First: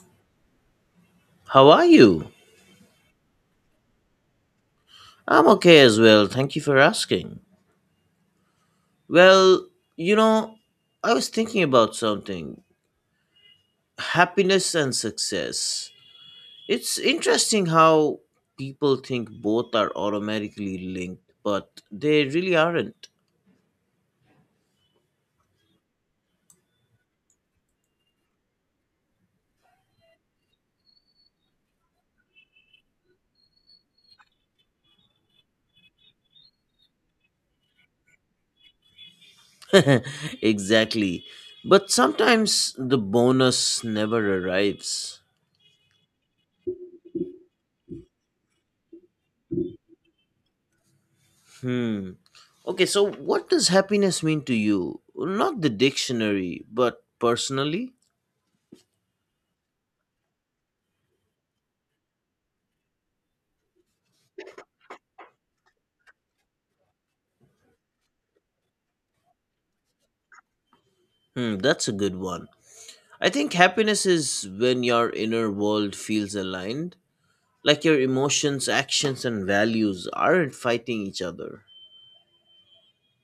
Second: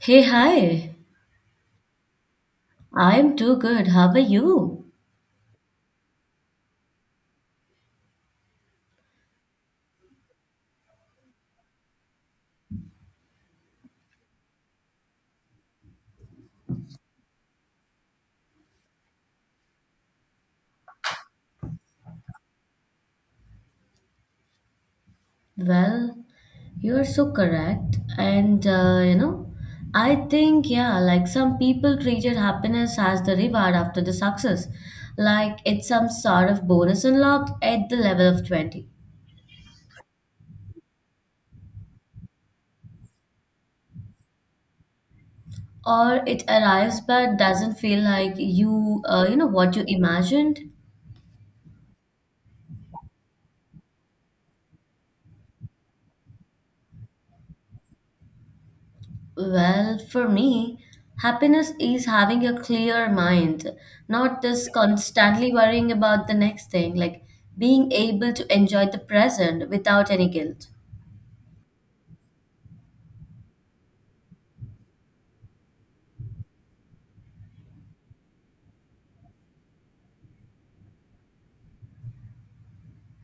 Hey, hi. How are you? I'm too good. How are you? I'm okay as well. Thank you for asking. Well, you know, I was thinking about something. Happiness and success. It's interesting how people think both are automatically linked, but they really aren't. Well, you're so correct. And I think, yeah, like some people treated happiness as the reward after the success. Like it's some sort of bonus unlocked at the level of 20. Exactly. But sometimes the bonus never arrives. Or it arrives but doesn't feel like what you imagined. Hmm. Okay, so what does happiness mean to you? Not the dictionary, but personally? Well, for me, happiness is having a clear mind, not just constantly worrying about the next thing, like being able to enjoy the present without any guilt. Hmm, that's a good one. I think happiness is when your inner world feels aligned, like your emotions, actions, and values aren't fighting each other.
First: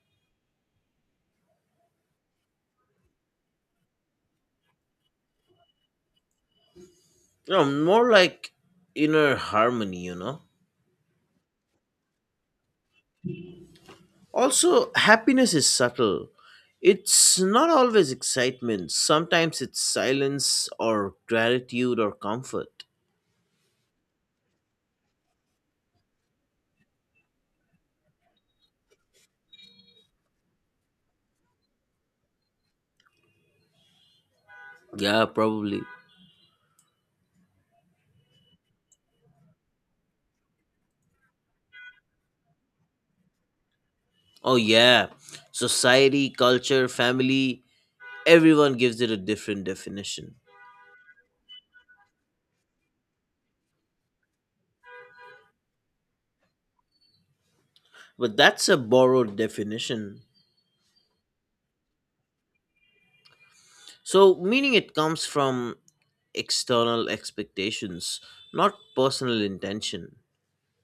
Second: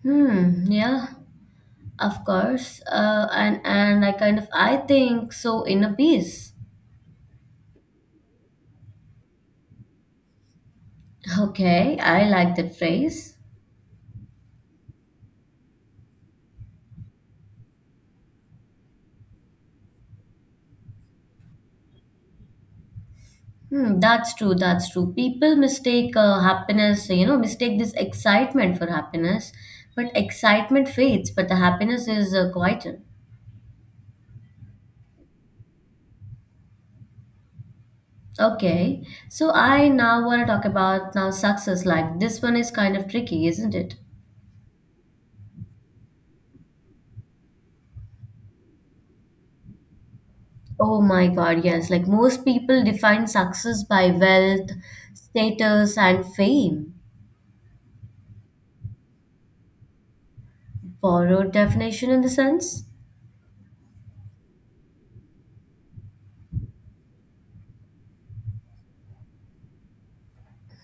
Hmm, yeah, of course. And I kind of I think so in a piece. You know, more like inner harmony? Okay, I like that phrase. Also, happiness is subtle. It's not always excitement, sometimes it's silence or gratitude or comfort. Hmm, that's true, that's true. People mistake this excitement for happiness, but excitement fades, but the happiness is quieter. Yeah, probably. Okay, so I now want to talk about now success. Like this one is kind of tricky, isn't it? Oh, yeah. Society, culture, family, everyone gives it a different definition. Oh my God, yes. Like most people define success by wealth, status, and fame. But that's a borrowed definition. Borrowed definition in the sense? So, meaning it comes from external expectations, not personal intention.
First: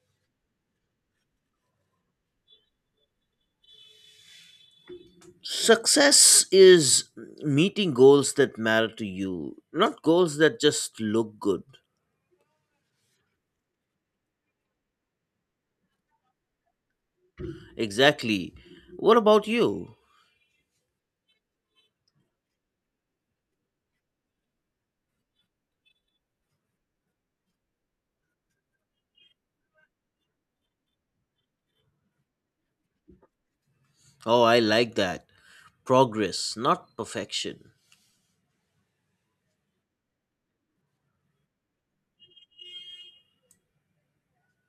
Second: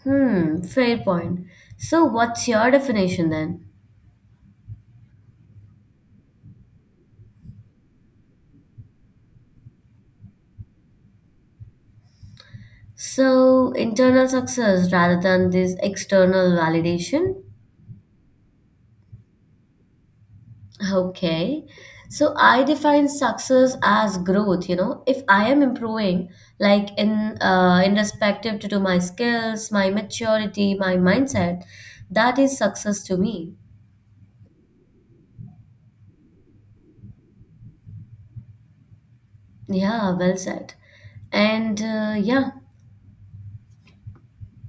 Hmm, fair point. So what's your definition then? Success is meeting goals that matter to you, not goals that just look good. So internal success rather than this external validation? Exactly. What about you? Okay. So I define success as growth. If I am improving, like in respective to my skills, my maturity, my mindset, that is success to me. Oh, I like that. Progress, not perfection. Yeah, well said. And yeah,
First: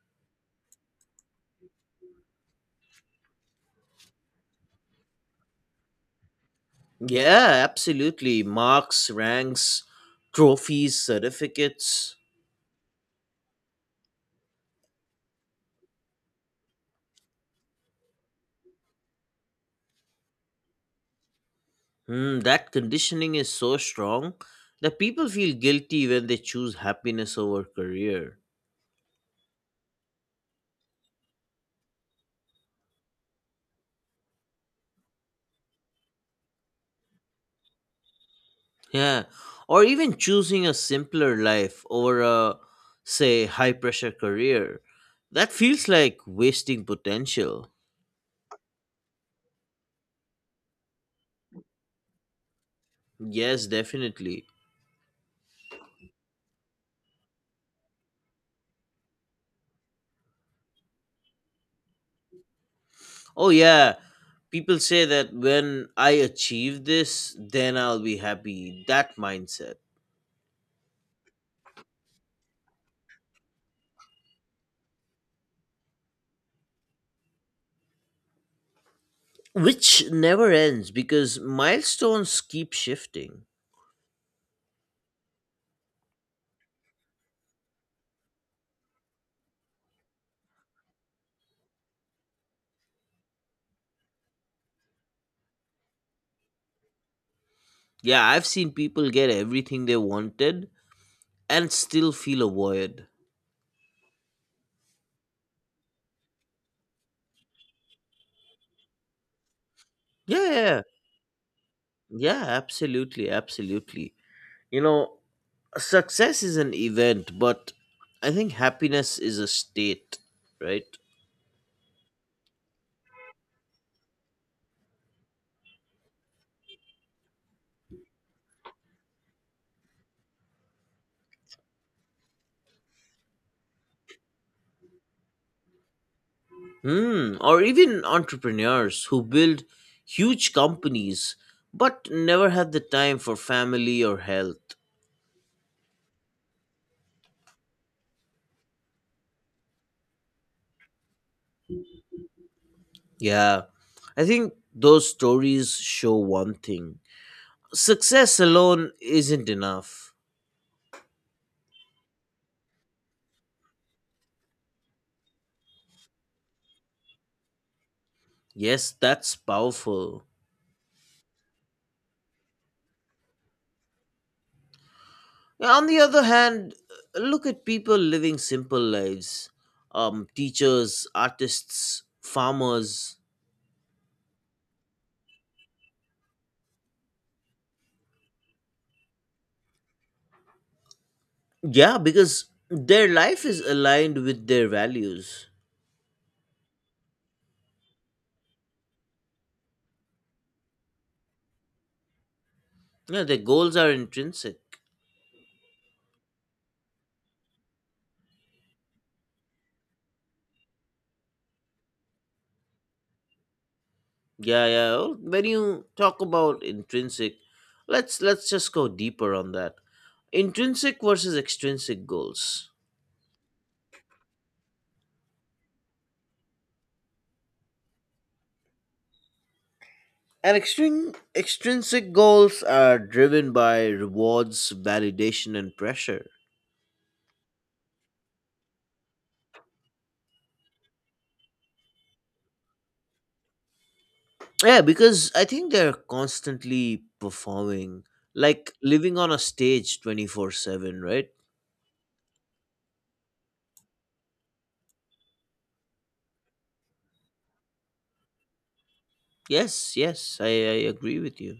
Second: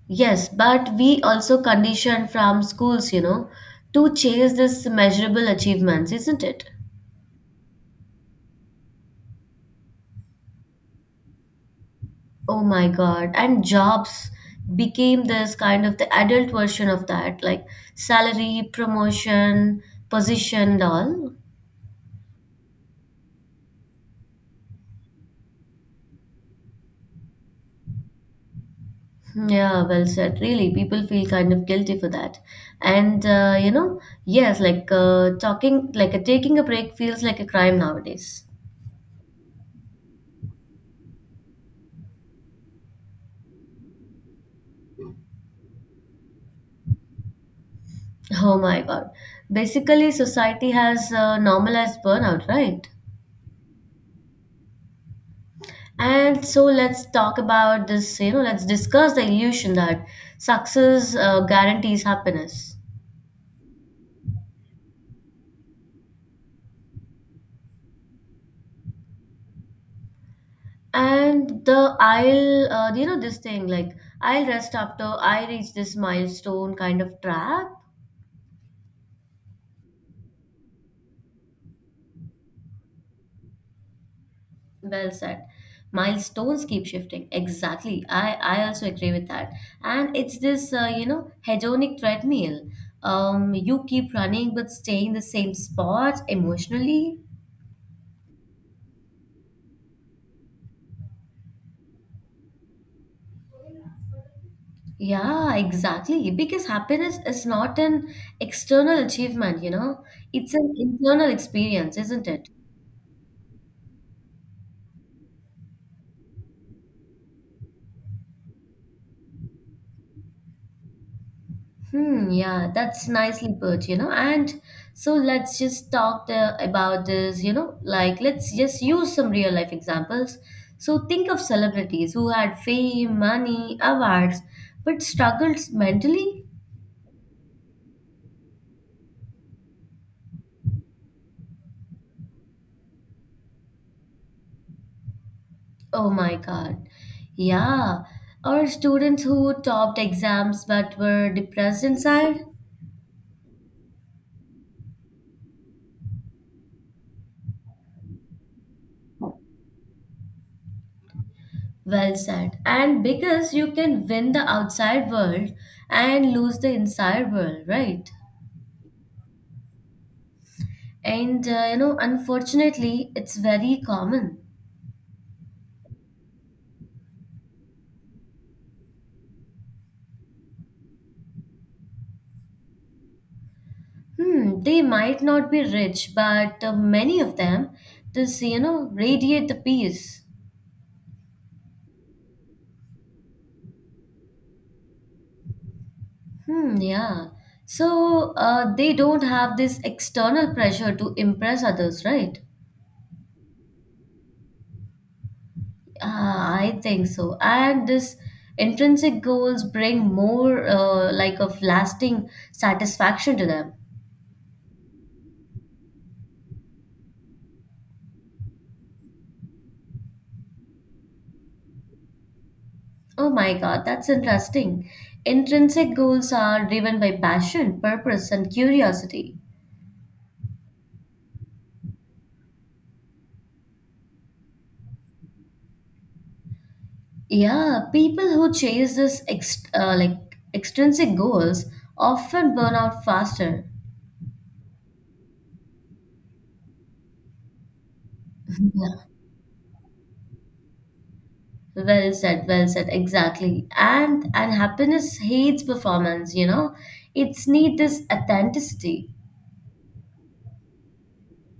yes, but we also condition from schools, to chase this measurable achievements, isn't it? Yeah, absolutely. Marks, ranks, trophies, certificates. Oh my God. And jobs became this kind of the adult version of that, like salary, promotion, position, and all. Hmm, that conditioning is so strong that people feel guilty when they choose happiness over career. Hmm, yeah, well said. Really, people feel kind of guilty for that. And yes, like taking a break feels like a crime nowadays. Yeah, or even choosing a simpler life over a, say, high pressure career. That feels like wasting potential. Oh my God. Basically, society has normalized burnout, right? Yes, definitely. And so let's talk about this. Let's discuss the illusion that success guarantees happiness. Oh, yeah, people say that when I achieve this, then I'll be happy. That mindset. And the I'll, you know, this thing like I'll rest after I reach this milestone kind of trap. Which never ends because milestones keep shifting. Well said. Milestones keep shifting. Exactly. I also agree with that. And it's this hedonic treadmill. You keep running but stay in the same spot emotionally. Yeah, I've seen people get everything they wanted and still feel a void. Yeah, exactly. Because happiness is not an external achievement, Yeah, it's an yeah, internal experience, isn't yeah, it? absolutely, absolutely. You know, success is an event, but I think happiness is a state, right? Hmm, yeah, that's nicely put. And so let's just talk the, about this, you know, like let's just use some real life examples. So think of celebrities who had fame, money, awards, but struggled mentally. Hmm, or even entrepreneurs who build huge companies but never had the time for family or health. Oh my God. Yeah. Or students who topped exams but were depressed inside. Yeah, I think those stories show one thing: success alone isn't enough. Well said. And because you can win the outside world and lose the inside world, right? Yes, that's powerful. Unfortunately, it's very common. Yeah, on the other hand, look at people living simple lives, teachers, artists, farmers. Hmm, they might not be rich, but many of them just radiate the peace. Yeah, because their life is aligned with their values. Hmm, yeah. So they don't have this external pressure to impress others, right? Yeah, their goals are intrinsic. Ah, I think so. And this intrinsic goals bring more like of lasting satisfaction to them. Yeah, yeah. Well, when you talk about intrinsic, let's just go deeper on that. Intrinsic versus extrinsic goals. Oh my God, that's interesting. Intrinsic goals are driven by passion, purpose, and curiosity. And extrinsic goals are driven by rewards, validation, and pressure. Yeah, people who chase this ex like extrinsic goals often burn out faster. Yeah, because I think they're constantly performing, like Yeah. living on a stage 24/7, right? Well said, exactly. And happiness hates performance. It's need this authenticity. Yes, yes, I agree with you.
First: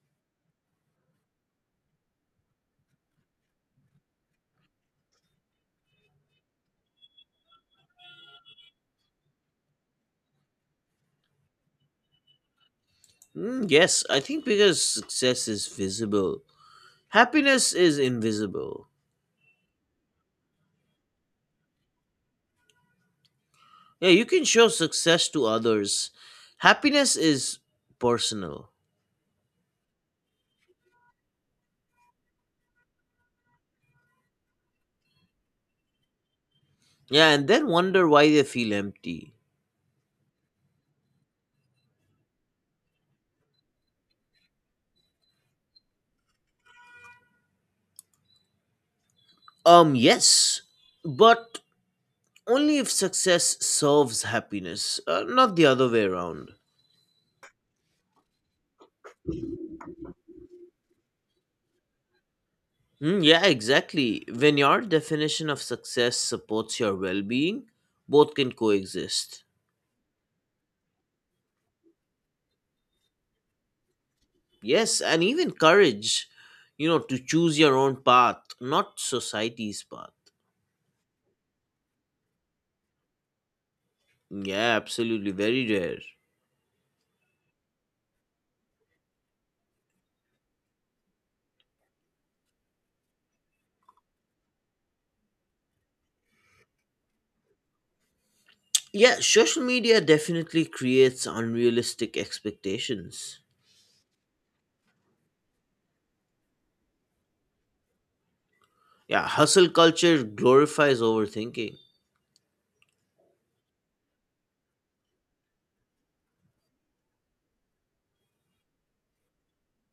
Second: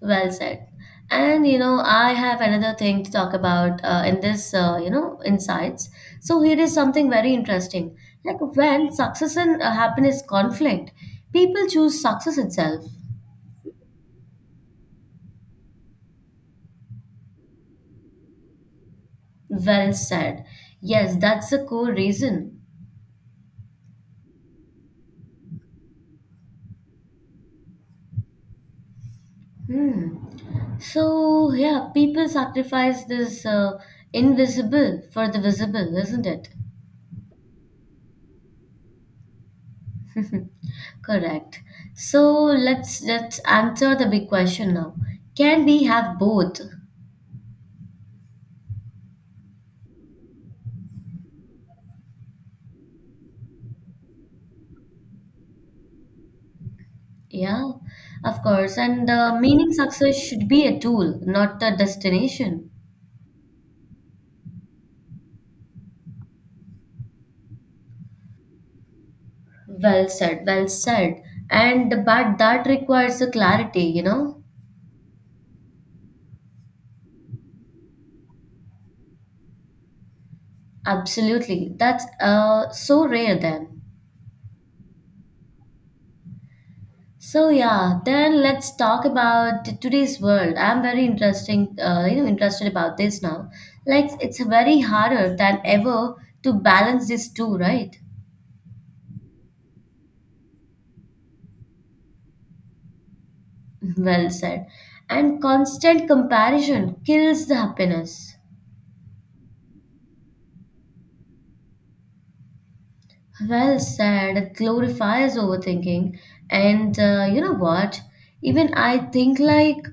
Well said. And I have another thing to talk about in this insights. So here is something very interesting. Like when success and happiness conflict, people choose success itself. Mm, yes, I think because success is visible, happiness is invisible. Well said. Yes, that's the core reason. Yeah, you can show success to others, happiness is personal. Hmm. So yeah, people sacrifice this invisible for the visible, isn't it? Yeah, and then wonder why they feel empty. Correct. So let's answer the big question now. Can we have both? Yes, but only if success serves happiness, not the other way around. Yeah, of course. And the meaning success should be a tool, not a destination. Mm, yeah, exactly. When your definition of success supports your well being, both can coexist. Well said, well said. And but that requires a clarity, you know? Yes, and even courage, you know, to choose your own path, not society's path. Absolutely. That's so rare then. Yeah, absolutely. Very rare. So yeah, then let's talk about today's world. I'm very interested about this now. Like it's very harder than ever to balance these two, right? Yeah, social media definitely creates unrealistic expectations. Well said. And constant comparison kills the happiness. Yeah, hustle culture glorifies overthinking. Well said. It glorifies overthinking. And you know what? Even I think like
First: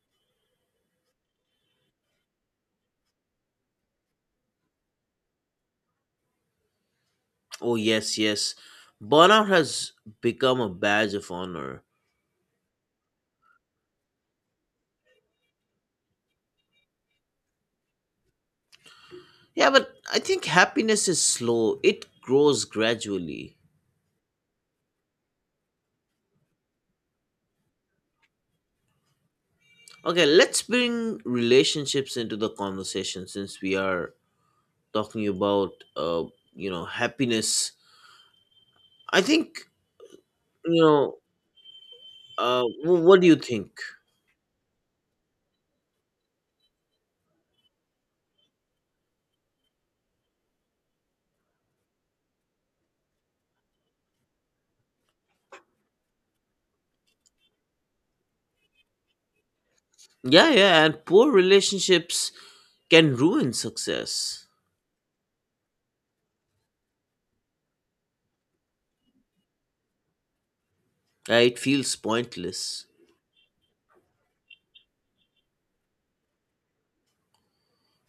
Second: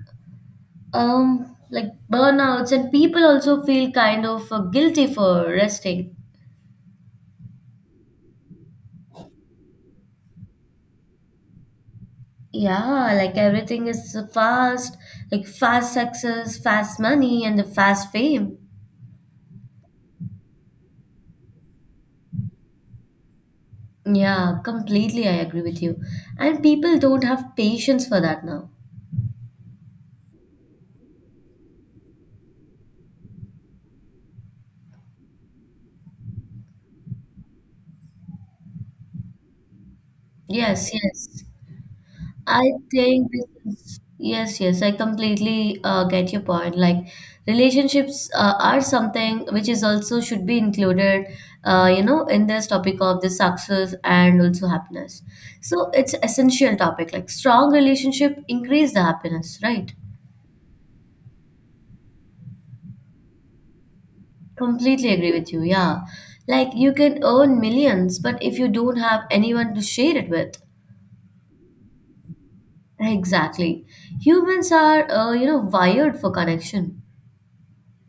um like burnouts and people also feel kind of guilty for resting. Oh, yes, yes. Burnout has become a badge of honor. Yeah, like everything is fast, like fast success, fast money, and the fast fame. Yeah, but I think happiness is slow, it grows gradually. Yeah, completely I agree with you. And people don't have patience for that now. Okay, let's bring relationships into the conversation since we are talking about, you know, happiness. I think, you Yes, know, yes. I what do think you this think? is, yes, yes, I completely get your point. Like relationships are something which is also should be included, in this topic of the success and also happiness. So it's essential topic. Like strong relationship increase the happiness, right? Yeah, yeah, and poor relationships can ruin success. Completely agree with you. Yeah, like you can earn millions, but if you don't have anyone to share it with, Yeah, it feels pointless. exactly. Humans are, wired for connection.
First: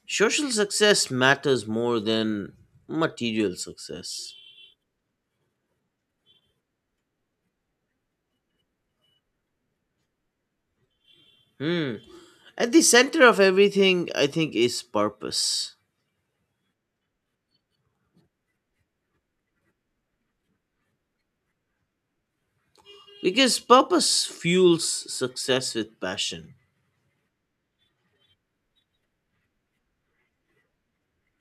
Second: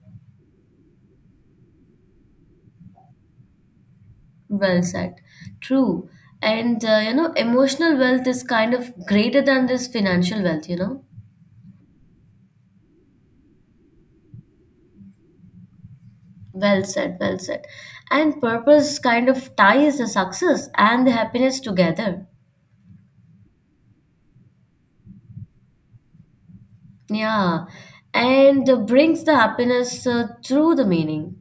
Social success matters more than material success. Well said. True. Emotional wealth is kind of greater than this financial wealth. Hmm. At the center of everything, I think, is purpose. Well said, well said. And purpose kind of ties the success and the happiness together. Because purpose fuels success with passion. Yeah. And brings the happiness through the meaning.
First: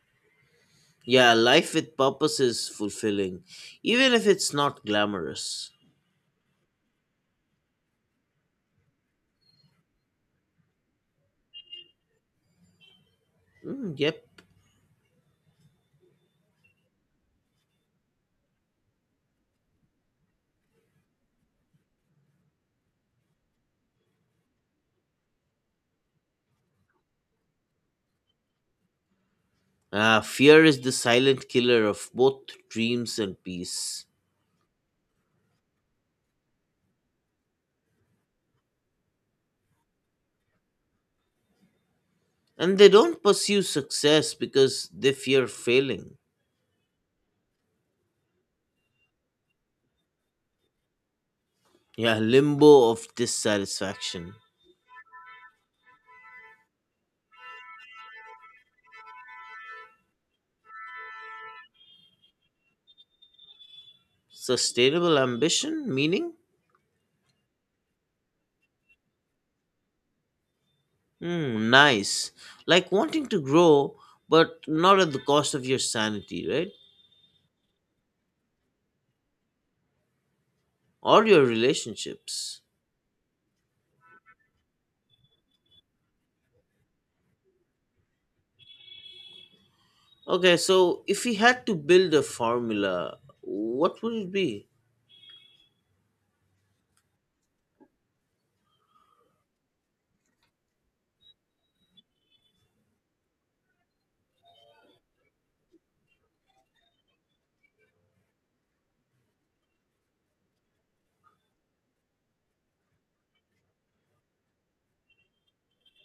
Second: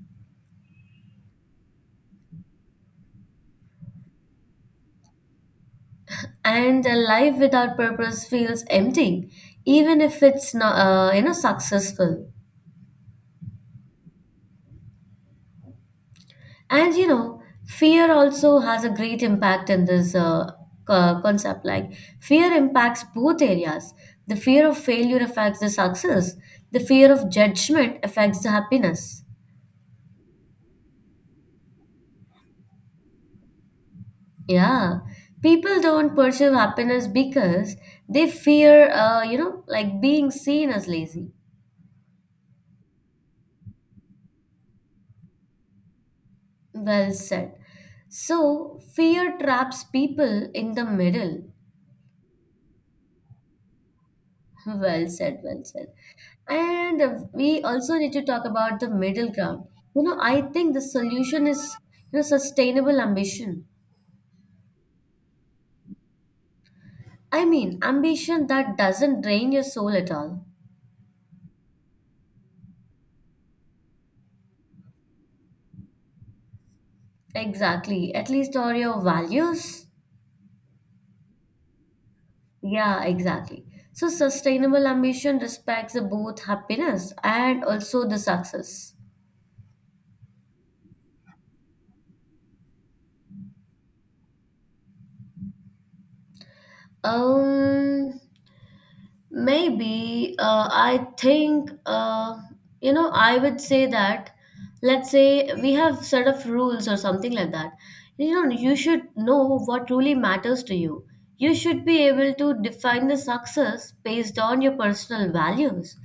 Yeah, life with purpose is fulfilling, even if it's not glamorous. And a life without purpose feels empty, even if it's not successful. Hmm, yep. And fear also has a great impact in this concept. Like, fear impacts both areas. The fear of failure affects the success, the fear of judgment affects the happiness. Ah, fear is the silent killer of both dreams and peace. Yeah. People don't pursue happiness because they fear, like being seen as lazy. And they don't pursue success because they fear failing. Well said. So, fear traps people in the middle. Yeah, limbo of dissatisfaction. Well said, well said. And we also need to talk about the middle ground. I think the solution is sustainable ambition. Sustainable ambition? Meaning? I mean, ambition that doesn't drain your soul at all. Hmm, nice. Like wanting to grow, but not at the cost of your sanity, right? Exactly. At least or your values. Or your relationships. Yeah, exactly. So sustainable ambition respects both happiness and also the success. Okay, so if we had to build a formula, what would it be? Um, Maybe I think I would say that let's say we have set of rules or something like that. You know, you should know what really matters to you. You should be able to define the success based on your personal values,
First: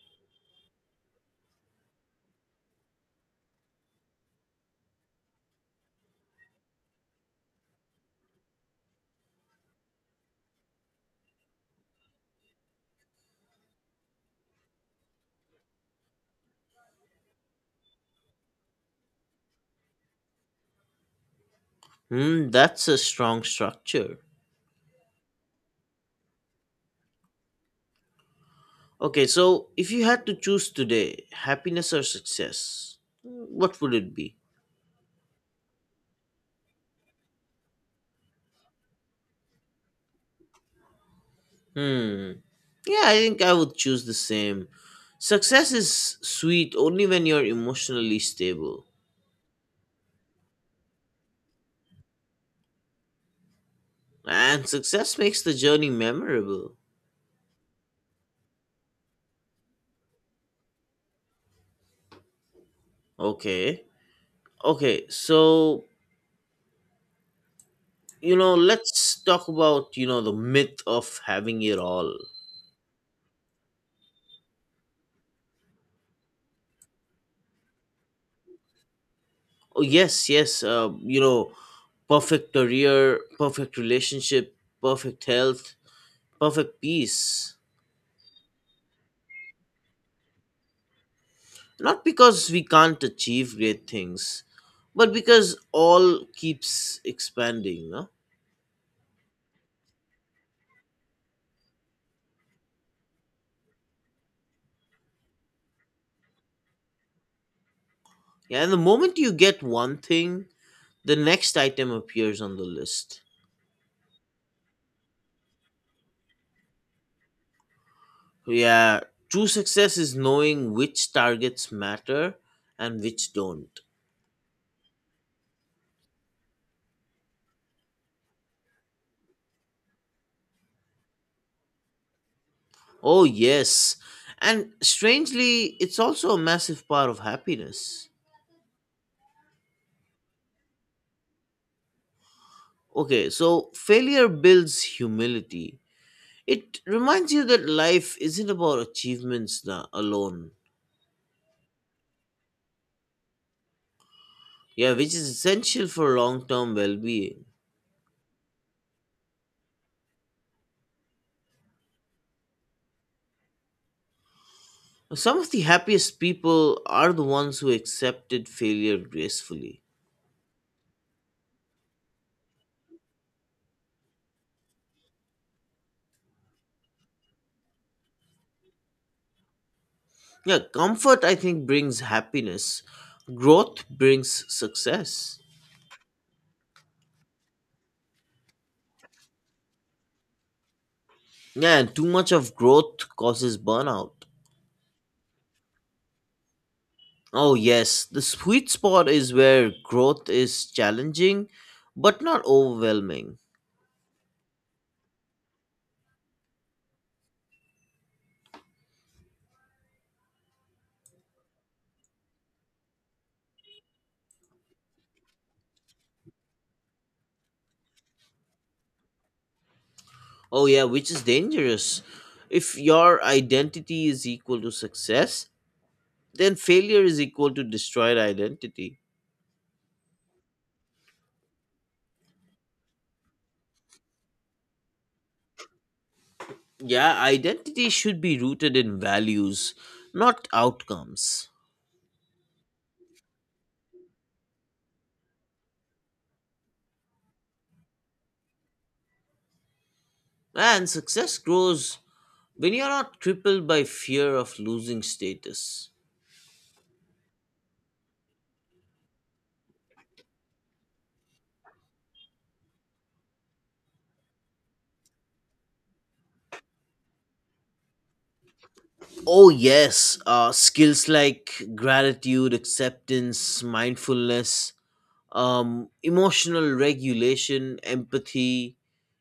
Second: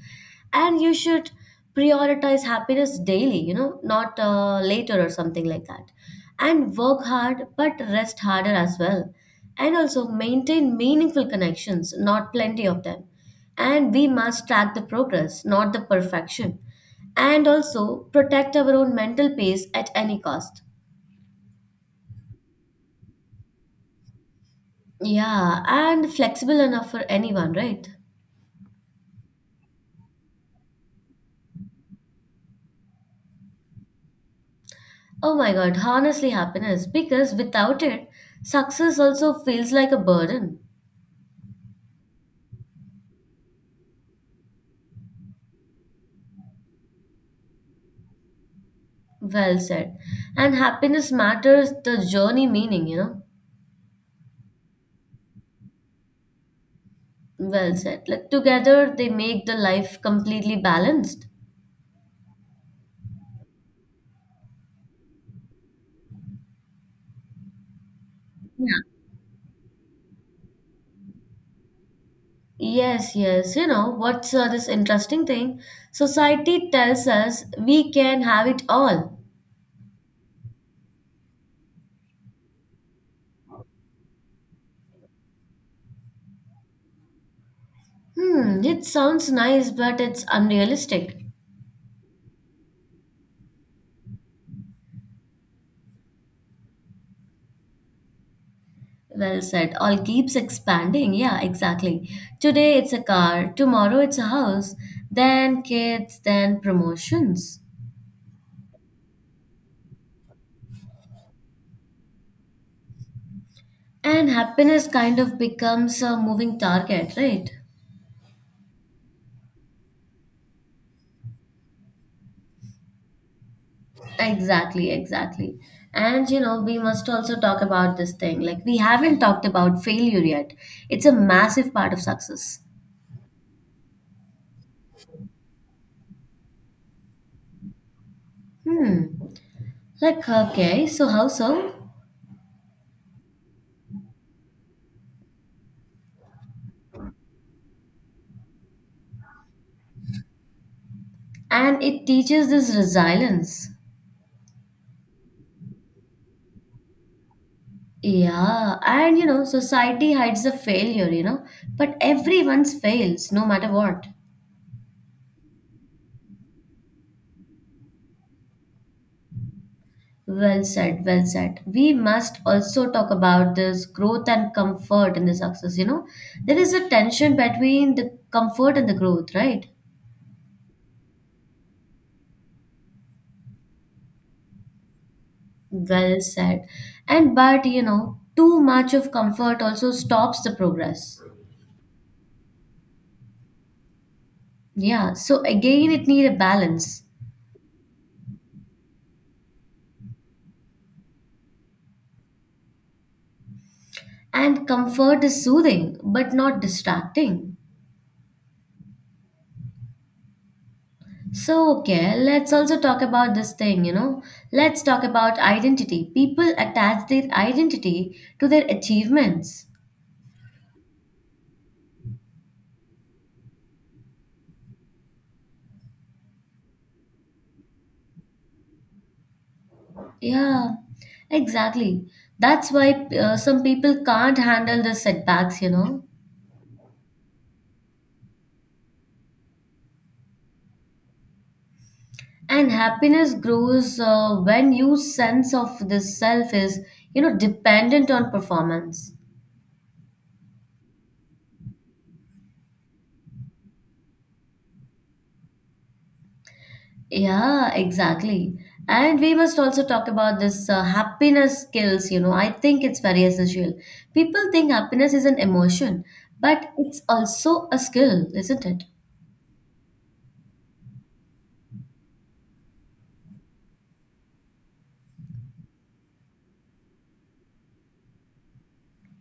and you should prioritize happiness daily, not later or something like that, and work hard but rest harder as well, and also maintain meaningful connections not plenty of them, and we must track the progress not the perfection, and also protect our own mental peace at any cost. Hmm, that's a strong structure. Yeah, and flexible enough for anyone, right? Okay, so if you had to choose today, happiness or success, what would it be? Oh my God, honestly, happiness. Because without it, success also feels like a burden. Hmm. Yeah, I think I would choose the same. Success is sweet only when you're emotionally stable. Well said. And happiness matters the journey meaning. And success makes the journey memorable. Well said. Like together they make the life completely balanced. Okay. Okay, so, you know, let's talk about, you know, the myth of having it all. Yes, yes. What's this interesting thing? Society tells us we can have it all. Oh, yes, yes. You know, perfect career, perfect relationship, perfect health, perfect peace. Hmm, it sounds nice, but it's unrealistic. Not because we can't achieve great things, but because all keeps expanding, no? Well said. All keeps expanding. Yeah, exactly. Today it's a car, tomorrow it's a house, then kids, then promotions. Yeah, and the moment you get one thing, the next item appears on the list. And happiness kind of becomes a moving target, right? Yeah, true success is knowing which targets matter and which don't. Exactly, exactly. And we must also talk about this thing. Like, we haven't talked about failure yet. It's a massive part of success. Oh, yes. And strangely, it's also a massive part of happiness. Hmm. Like, okay, so how so? Okay, so failure builds humility. It reminds you that life isn't about alone. And it teaches this resilience. Yeah, which is essential for long term well being. Yeah, and society hides the failure, but everyone's fails no matter what. Some of the happiest people are the ones who accepted failure gracefully. Well said, well said. We must also talk about this growth and comfort in the success. There is a tension between the comfort and the growth, right? Yeah, comfort, I think, brings happiness, growth brings success. Well said. And but too much of comfort also stops the progress. Yeah, and too much of growth causes burnout. Yeah, so again, it need a balance. Oh, yes, the sweet spot is where growth is challenging but not overwhelming. And comfort is soothing, but not distracting. So, okay, let's also talk about this thing. Let's talk about identity. People attach their identity to their achievements. Oh, yeah, which is dangerous. If your identity is equal to success, then failure is equal to destroyed identity. Yeah, exactly. That's why some people can't handle the setbacks. Yeah, identity should be rooted in values, not outcomes. And happiness grows when your sense of this self is, dependent on performance. And success grows when you're not crippled by fear of losing status. Yeah, exactly. And we must also talk about this happiness skills. I think it's very essential. People think happiness is an emotion, but it's also a skill, isn't it? Oh, yes, skills like gratitude, acceptance, mindfulness, emotional regulation, empathy,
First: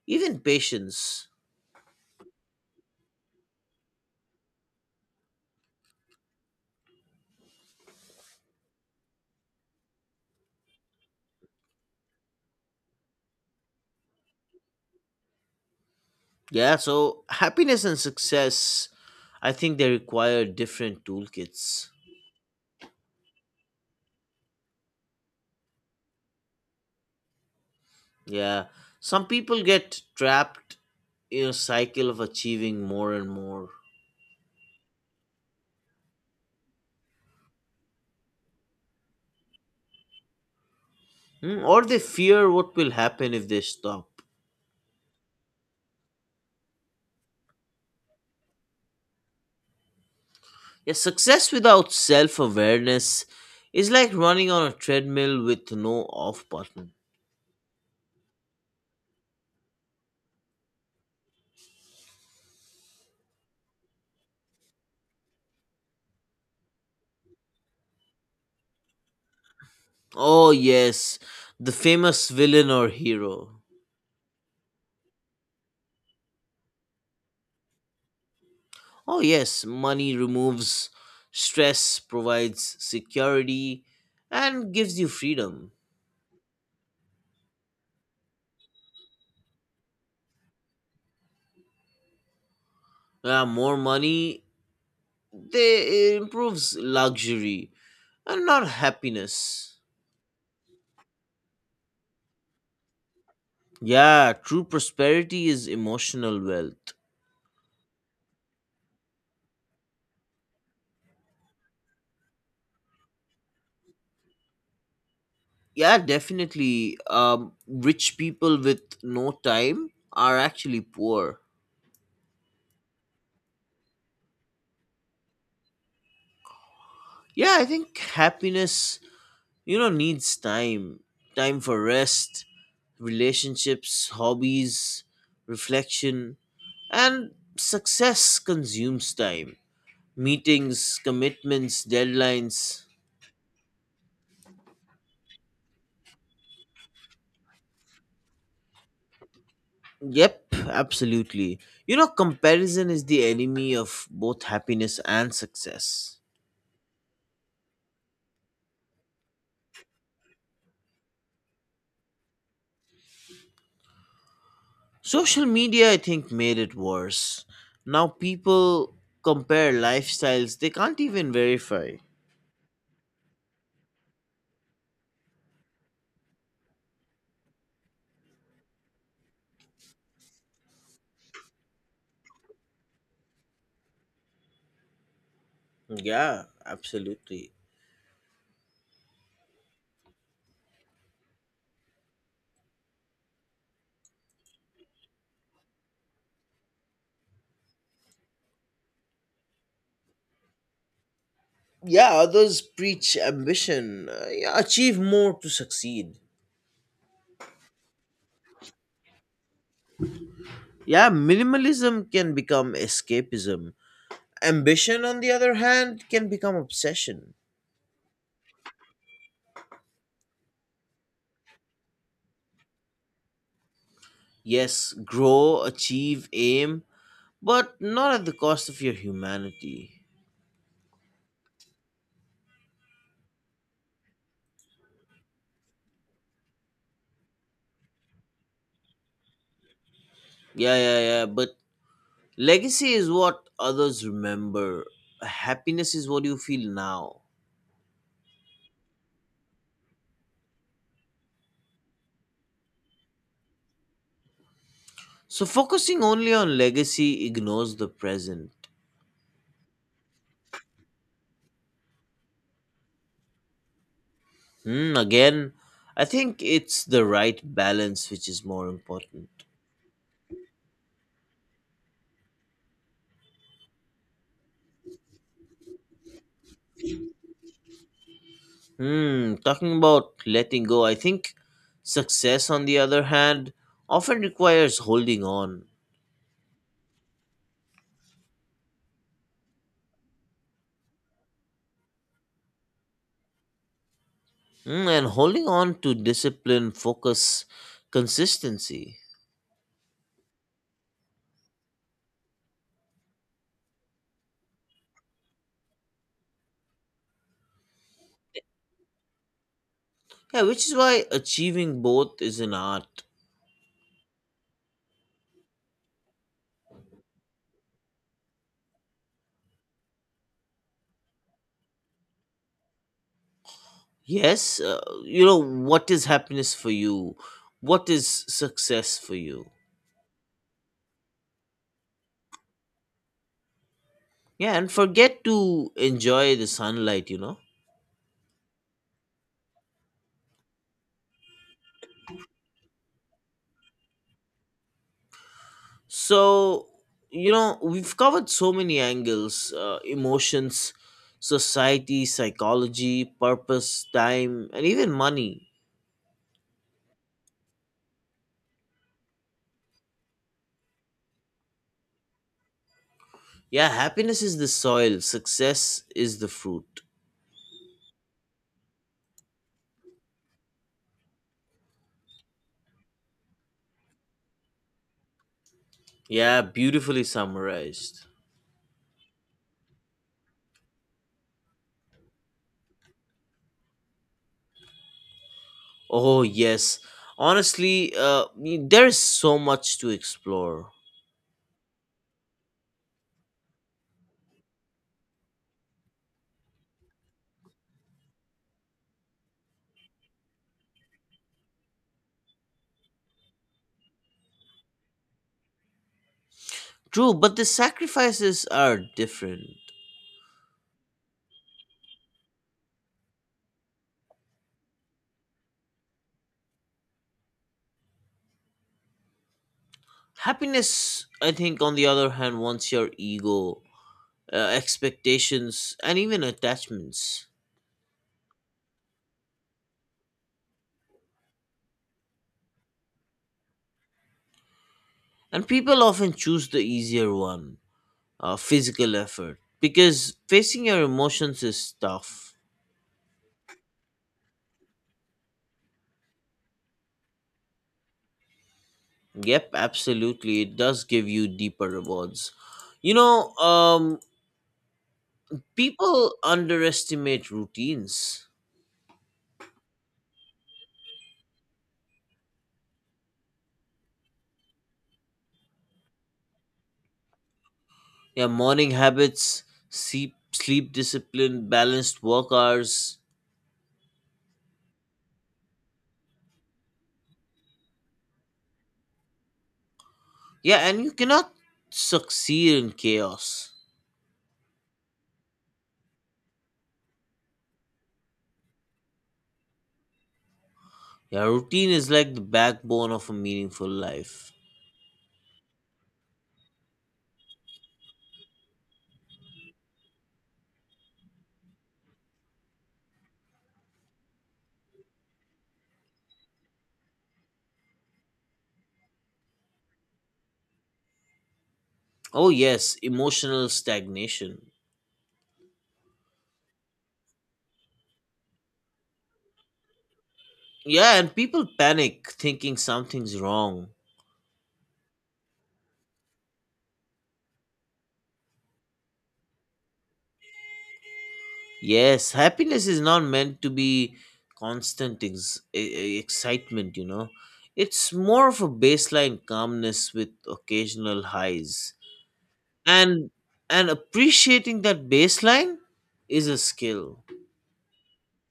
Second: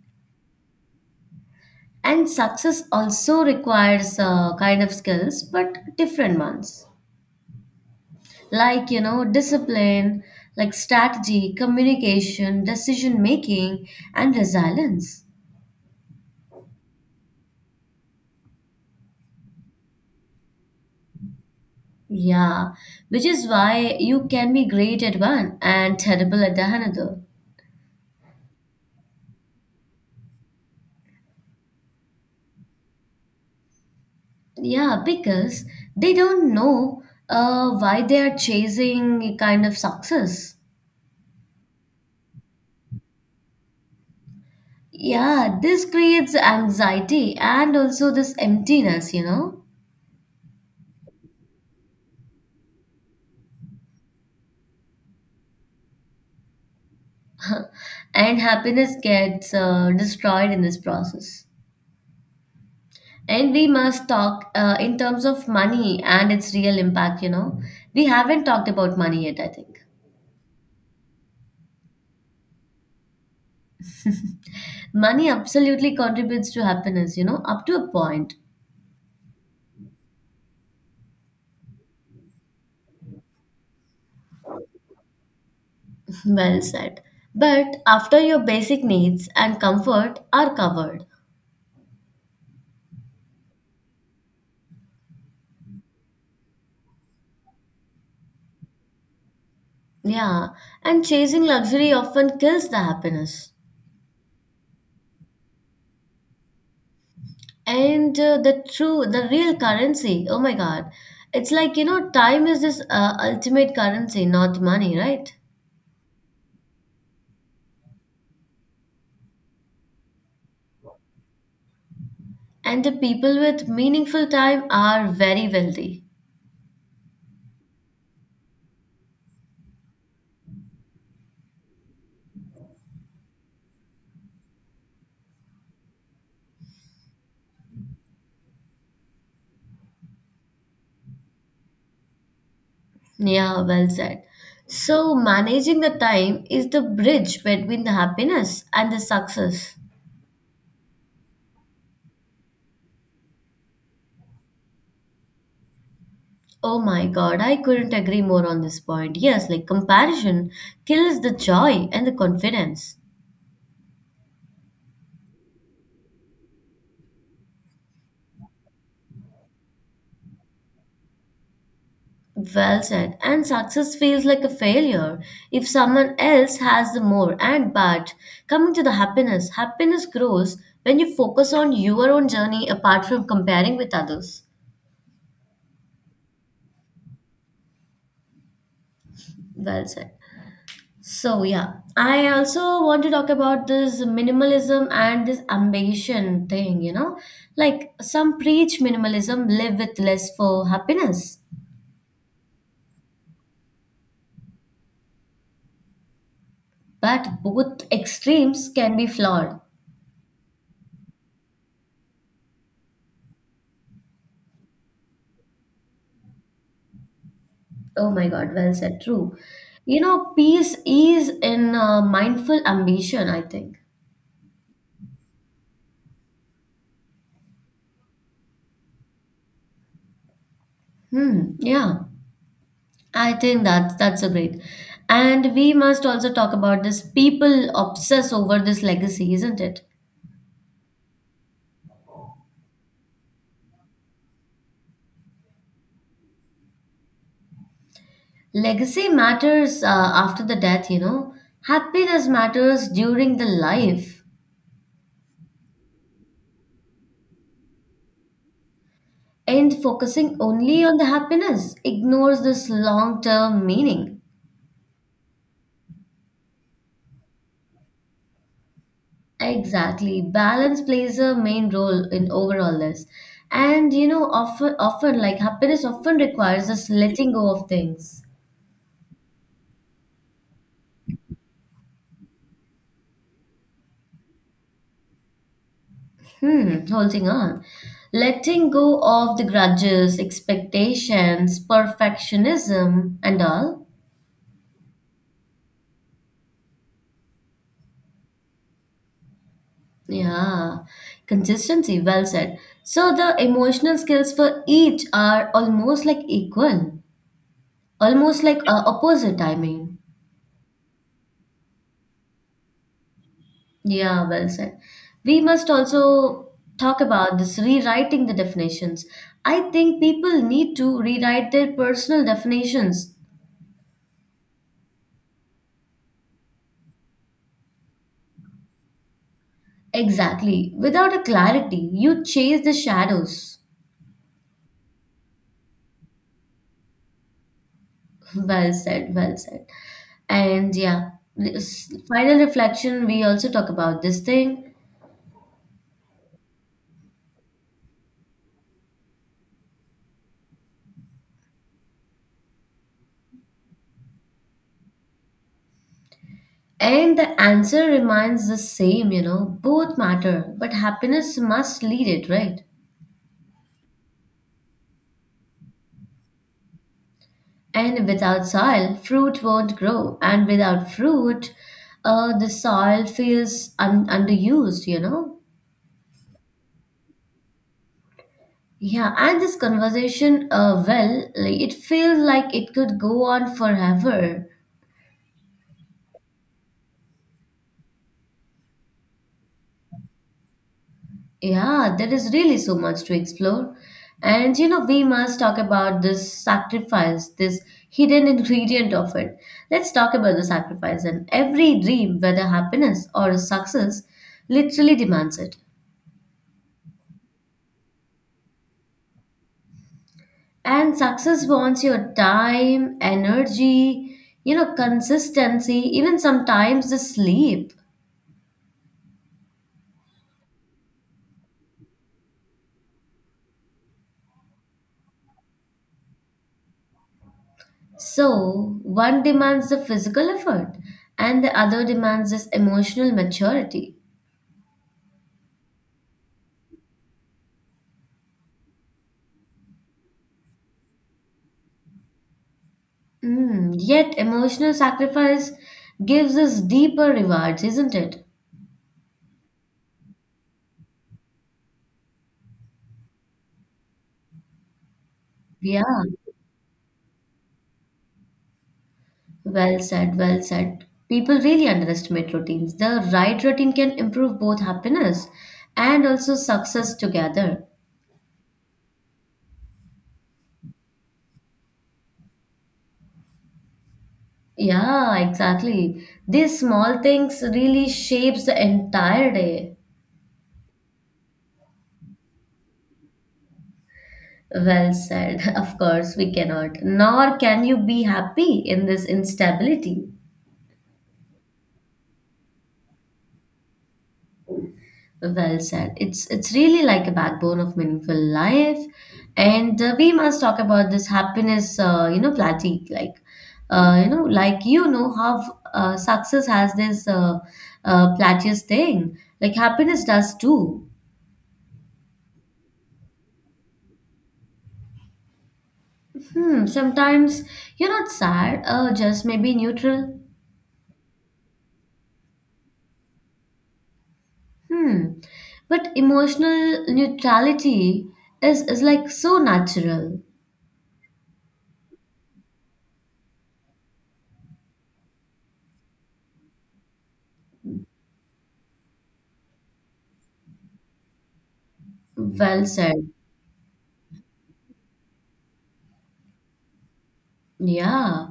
even patience. And success also requires kind of skills, but different ones. Like, discipline, like strategy, communication, decision making, and resilience. Yeah, so happiness and success, I think they require different toolkits. Yeah, which is why you can be great at one and terrible at the another. Yeah, some people get trapped in a cycle of achieving more and more. Yeah, because they don't know why they are chasing kind of success. Hmm, or they fear what will happen if they stop. Yeah, this creates anxiety and also this emptiness, Yeah, success without self awareness is like running on a treadmill with no off button. and happiness gets destroyed in this process. And we must talk in terms of money and its real impact. We haven't talked about money yet, I think. Oh, yes, the famous villain or hero. Money absolutely contributes to happiness, up to a point. Oh, yes, money removes stress, provides security, and gives you freedom. Well said. But after your basic needs and comfort are covered, Yeah, more money, they, it improves luxury and not happiness. yeah, and chasing luxury often kills the happiness. Yeah, true prosperity is emotional wealth. And The true, the real currency, oh my God, it's like, you know, time is this ultimate currency, not money, right? Yeah, definitely. Rich people with no time are actually poor. And the people with meaningful time are very wealthy. Yeah, I think happiness, you know, needs time, time for rest, relationships, hobbies, reflection, and success consumes time. Meetings, commitments, deadlines. Yeah, well said. So managing the time is the bridge between the happiness and the success. Yep, absolutely. You know, comparison is the enemy of both happiness and success. Oh my God, I couldn't agree more on this point. Yes, like comparison kills the joy and the confidence. Social media, I think, made it worse. Now people compare lifestyles they can't even verify. Well said. And success feels like a failure if someone else has the more. And but coming to the happiness, happiness grows when you focus on your own journey apart from comparing with others. Yeah, absolutely. Well said. So, yeah, I also want to talk about this minimalism and this ambition thing, you know? Like, some preach minimalism, live with less for happiness, Yeah, others preach ambition, yeah, achieve more to succeed. but both extremes can be flawed. Yeah, minimalism can become escapism. Ambition, on the other hand, can become obsession. Oh my God, well said, true. You know, peace is in mindful ambition, I think. Yes, grow, achieve, aim, but not at the cost of your humanity. Hmm, yeah, I think that's a great. And we must also talk about this people obsess over this legacy, isn't it? Yeah, yeah, yeah. But legacy is what others remember. Happiness is what you feel now. Legacy matters after the death, you know. Happiness matters during the life. So focusing only on legacy ignores the present. And focusing only on the happiness ignores this long term meaning. Hmm, again, I think it's the right balance which is more important. Exactly. Balance plays a main role in overall this. And you know, often like happiness often requires us letting go of things. Hmm, talking about letting go, I think success, on the other hand, often requires holding on. Hmm, holding on. Letting go of the grudges, expectations, perfectionism, and all. Hmm, and holding on to discipline, focus, consistency. Yeah, consistency, well said. So the emotional skills for each are almost like equal, almost like opposite, I mean. Yeah, which is why achieving both is an art. Yeah, well said. We must also talk about this rewriting the definitions. I think people need to rewrite their personal definitions. Yes, you know, what is happiness for you? What is success for you? Exactly. Without a clarity, you chase the shadows. Yeah, and forget to enjoy the sunlight, you know? Well said, well said. And yeah, this final reflection, we also talk about this thing. So, you know, we've covered so many angles, emotions, society, psychology, purpose, time, and even money. And the answer remains the same, you know, both matter, but happiness must lead it, right? Yeah, happiness is the soil, success is the fruit. And without soil, fruit won't grow, and without fruit, the soil feels underused, you know? Yeah, beautifully summarized. Yeah, and this conversation, well, like, it feels like it could go on forever. Oh, yes. Honestly, there is so much to explore. Yeah, there is really so much to explore. And you know, we must talk about this sacrifice, this hidden ingredient of it. Let's talk about the sacrifice. And every dream, whether happiness or success, literally demands it. True, but the sacrifices are different. And success wants your time, energy, you know, consistency, even sometimes the sleep. Happiness, I think, on the other hand, wants your ego, expectations, and even attachments. So, one demands the physical effort, and the other demands this emotional maturity. And people often choose the easier one, physical effort, because facing your emotions is tough. Mm, yet emotional sacrifice gives us deeper rewards, isn't it? Yep, absolutely. It does give you deeper rewards. You know, Yeah, people underestimate routines. well said, well said. People really underestimate routines. The right routine can improve both happiness and also success together. Yeah, morning habits, sleep, sleep discipline, balanced work hours. Yeah, exactly. These small things really shapes the entire day. Yeah, and you cannot succeed in chaos. Well said. Of course, we cannot. Nor can you be happy in this instability. Yeah, routine is like the backbone of a meaningful life. Well said. It's really like a backbone of meaningful life, and we must talk about this happiness. You know, platique like, you know, like you know how success has this plateaus thing. Like happiness does too. Oh, yes, emotional stagnation. Hmm. Sometimes you're not sad, just maybe neutral. Yeah, and people panic thinking something's wrong. Hmm. But emotional neutrality is like so natural. Yes, happiness is not meant to be constant excitement, you know. It's more of a baseline calmness with occasional highs. Well said. And and appreciating that baseline is a skill. Yeah.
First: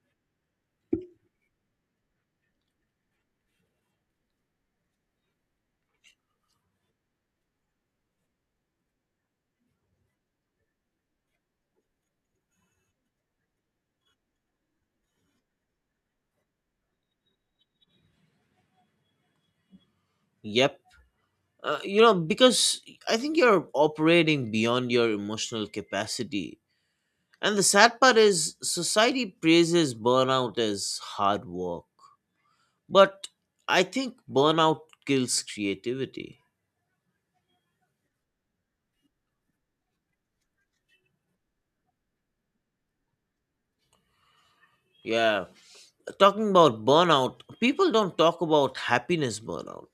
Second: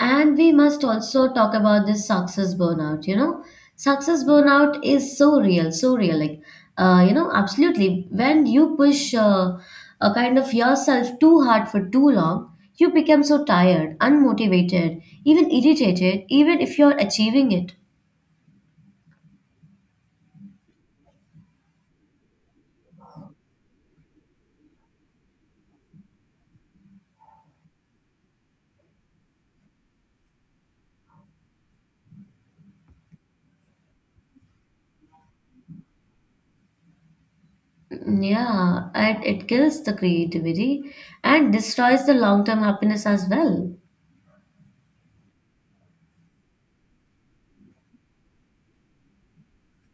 And we must also talk about this success burnout, you know. Success burnout is so real, so real. Like, you know, absolutely. When you push a kind of yourself too hard for too long, you become so tired, unmotivated, even irritated, even if you're achieving it. Yep. You know, because I think you're operating beyond your emotional capacity. And the sad part is society praises burnout as hard work. But I think burnout kills creativity. Mm, yeah, and it kills the creativity and destroys the long-term happiness as well. Yeah, talking about burnout, people don't talk about happiness burnout.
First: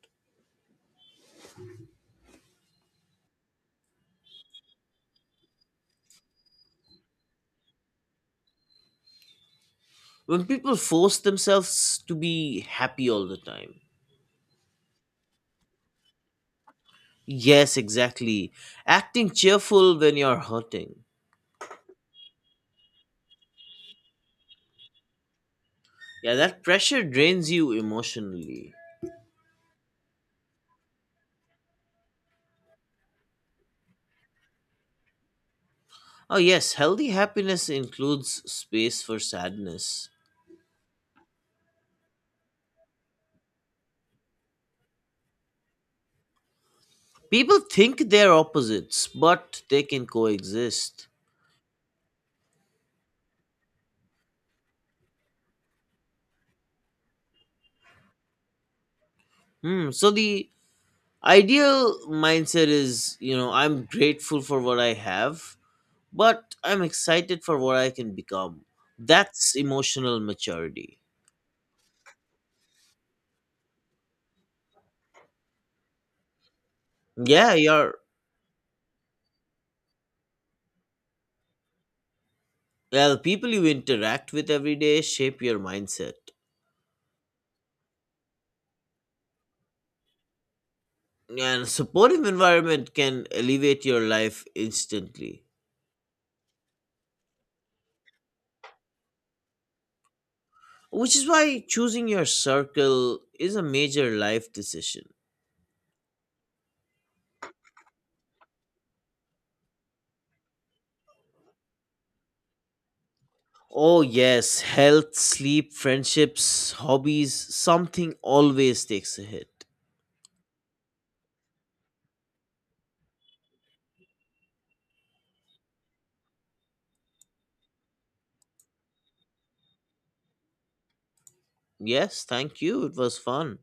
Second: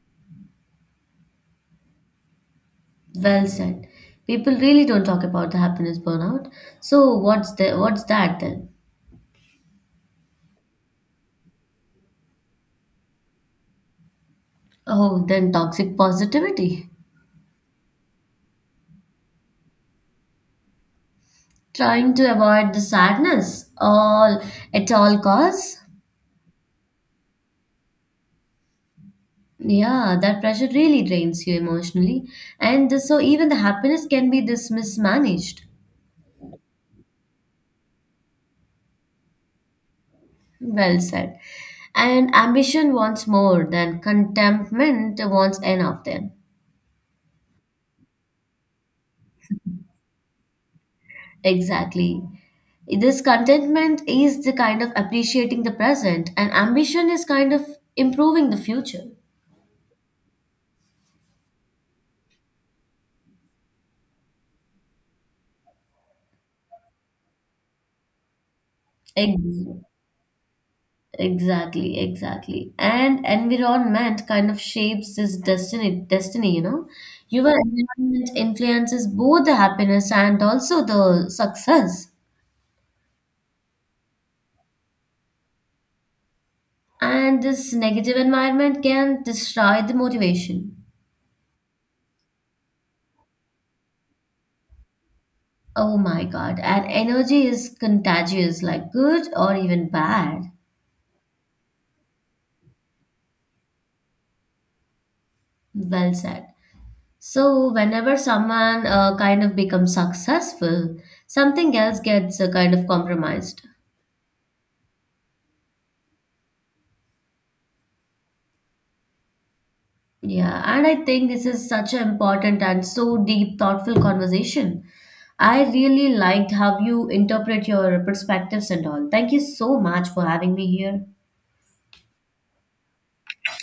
Well said. People really don't talk about the happiness burnout. So what's that then? When people force themselves to be happy all the time. Oh, then toxic positivity. Yes, exactly. Acting cheerful when you're hurting. Trying to avoid the sadness all at all costs. Yeah, that pressure drains you emotionally. Yeah, that pressure really drains you emotionally. And so even the happiness can be this mismanaged. Oh, yes, healthy happiness includes space for sadness. Well said. And ambition wants more than contentment wants enough then. People think they're opposites, but they can coexist. Exactly. This contentment is the kind of appreciating the present, and ambition is kind of improving the future. Hmm, so the ideal mindset is, you know, I'm grateful for what I have but I'm excited for what I can become. That's Ex- emotional maturity. Exactly, exactly. And environment kind of shapes this destiny, you know. Your Yeah, your environment influences both the happiness and also the success. well, people you interact with every day shape your mindset. And this negative environment can destroy the motivation. And a supportive environment can elevate your life instantly. Oh my God. And energy is contagious, like good or even bad. Which is why choosing your circle is a major life decision. Well said. So, whenever someone kind of becomes successful, something else gets kind of compromised. Oh yes, health, sleep, friendships, hobbies, something always takes a hit. Yeah, and I think this is such an important and so deep, thoughtful conversation. I really liked how you interpret your perspectives and all. Thank you so much for having me here. Yes, thank you. It was fun.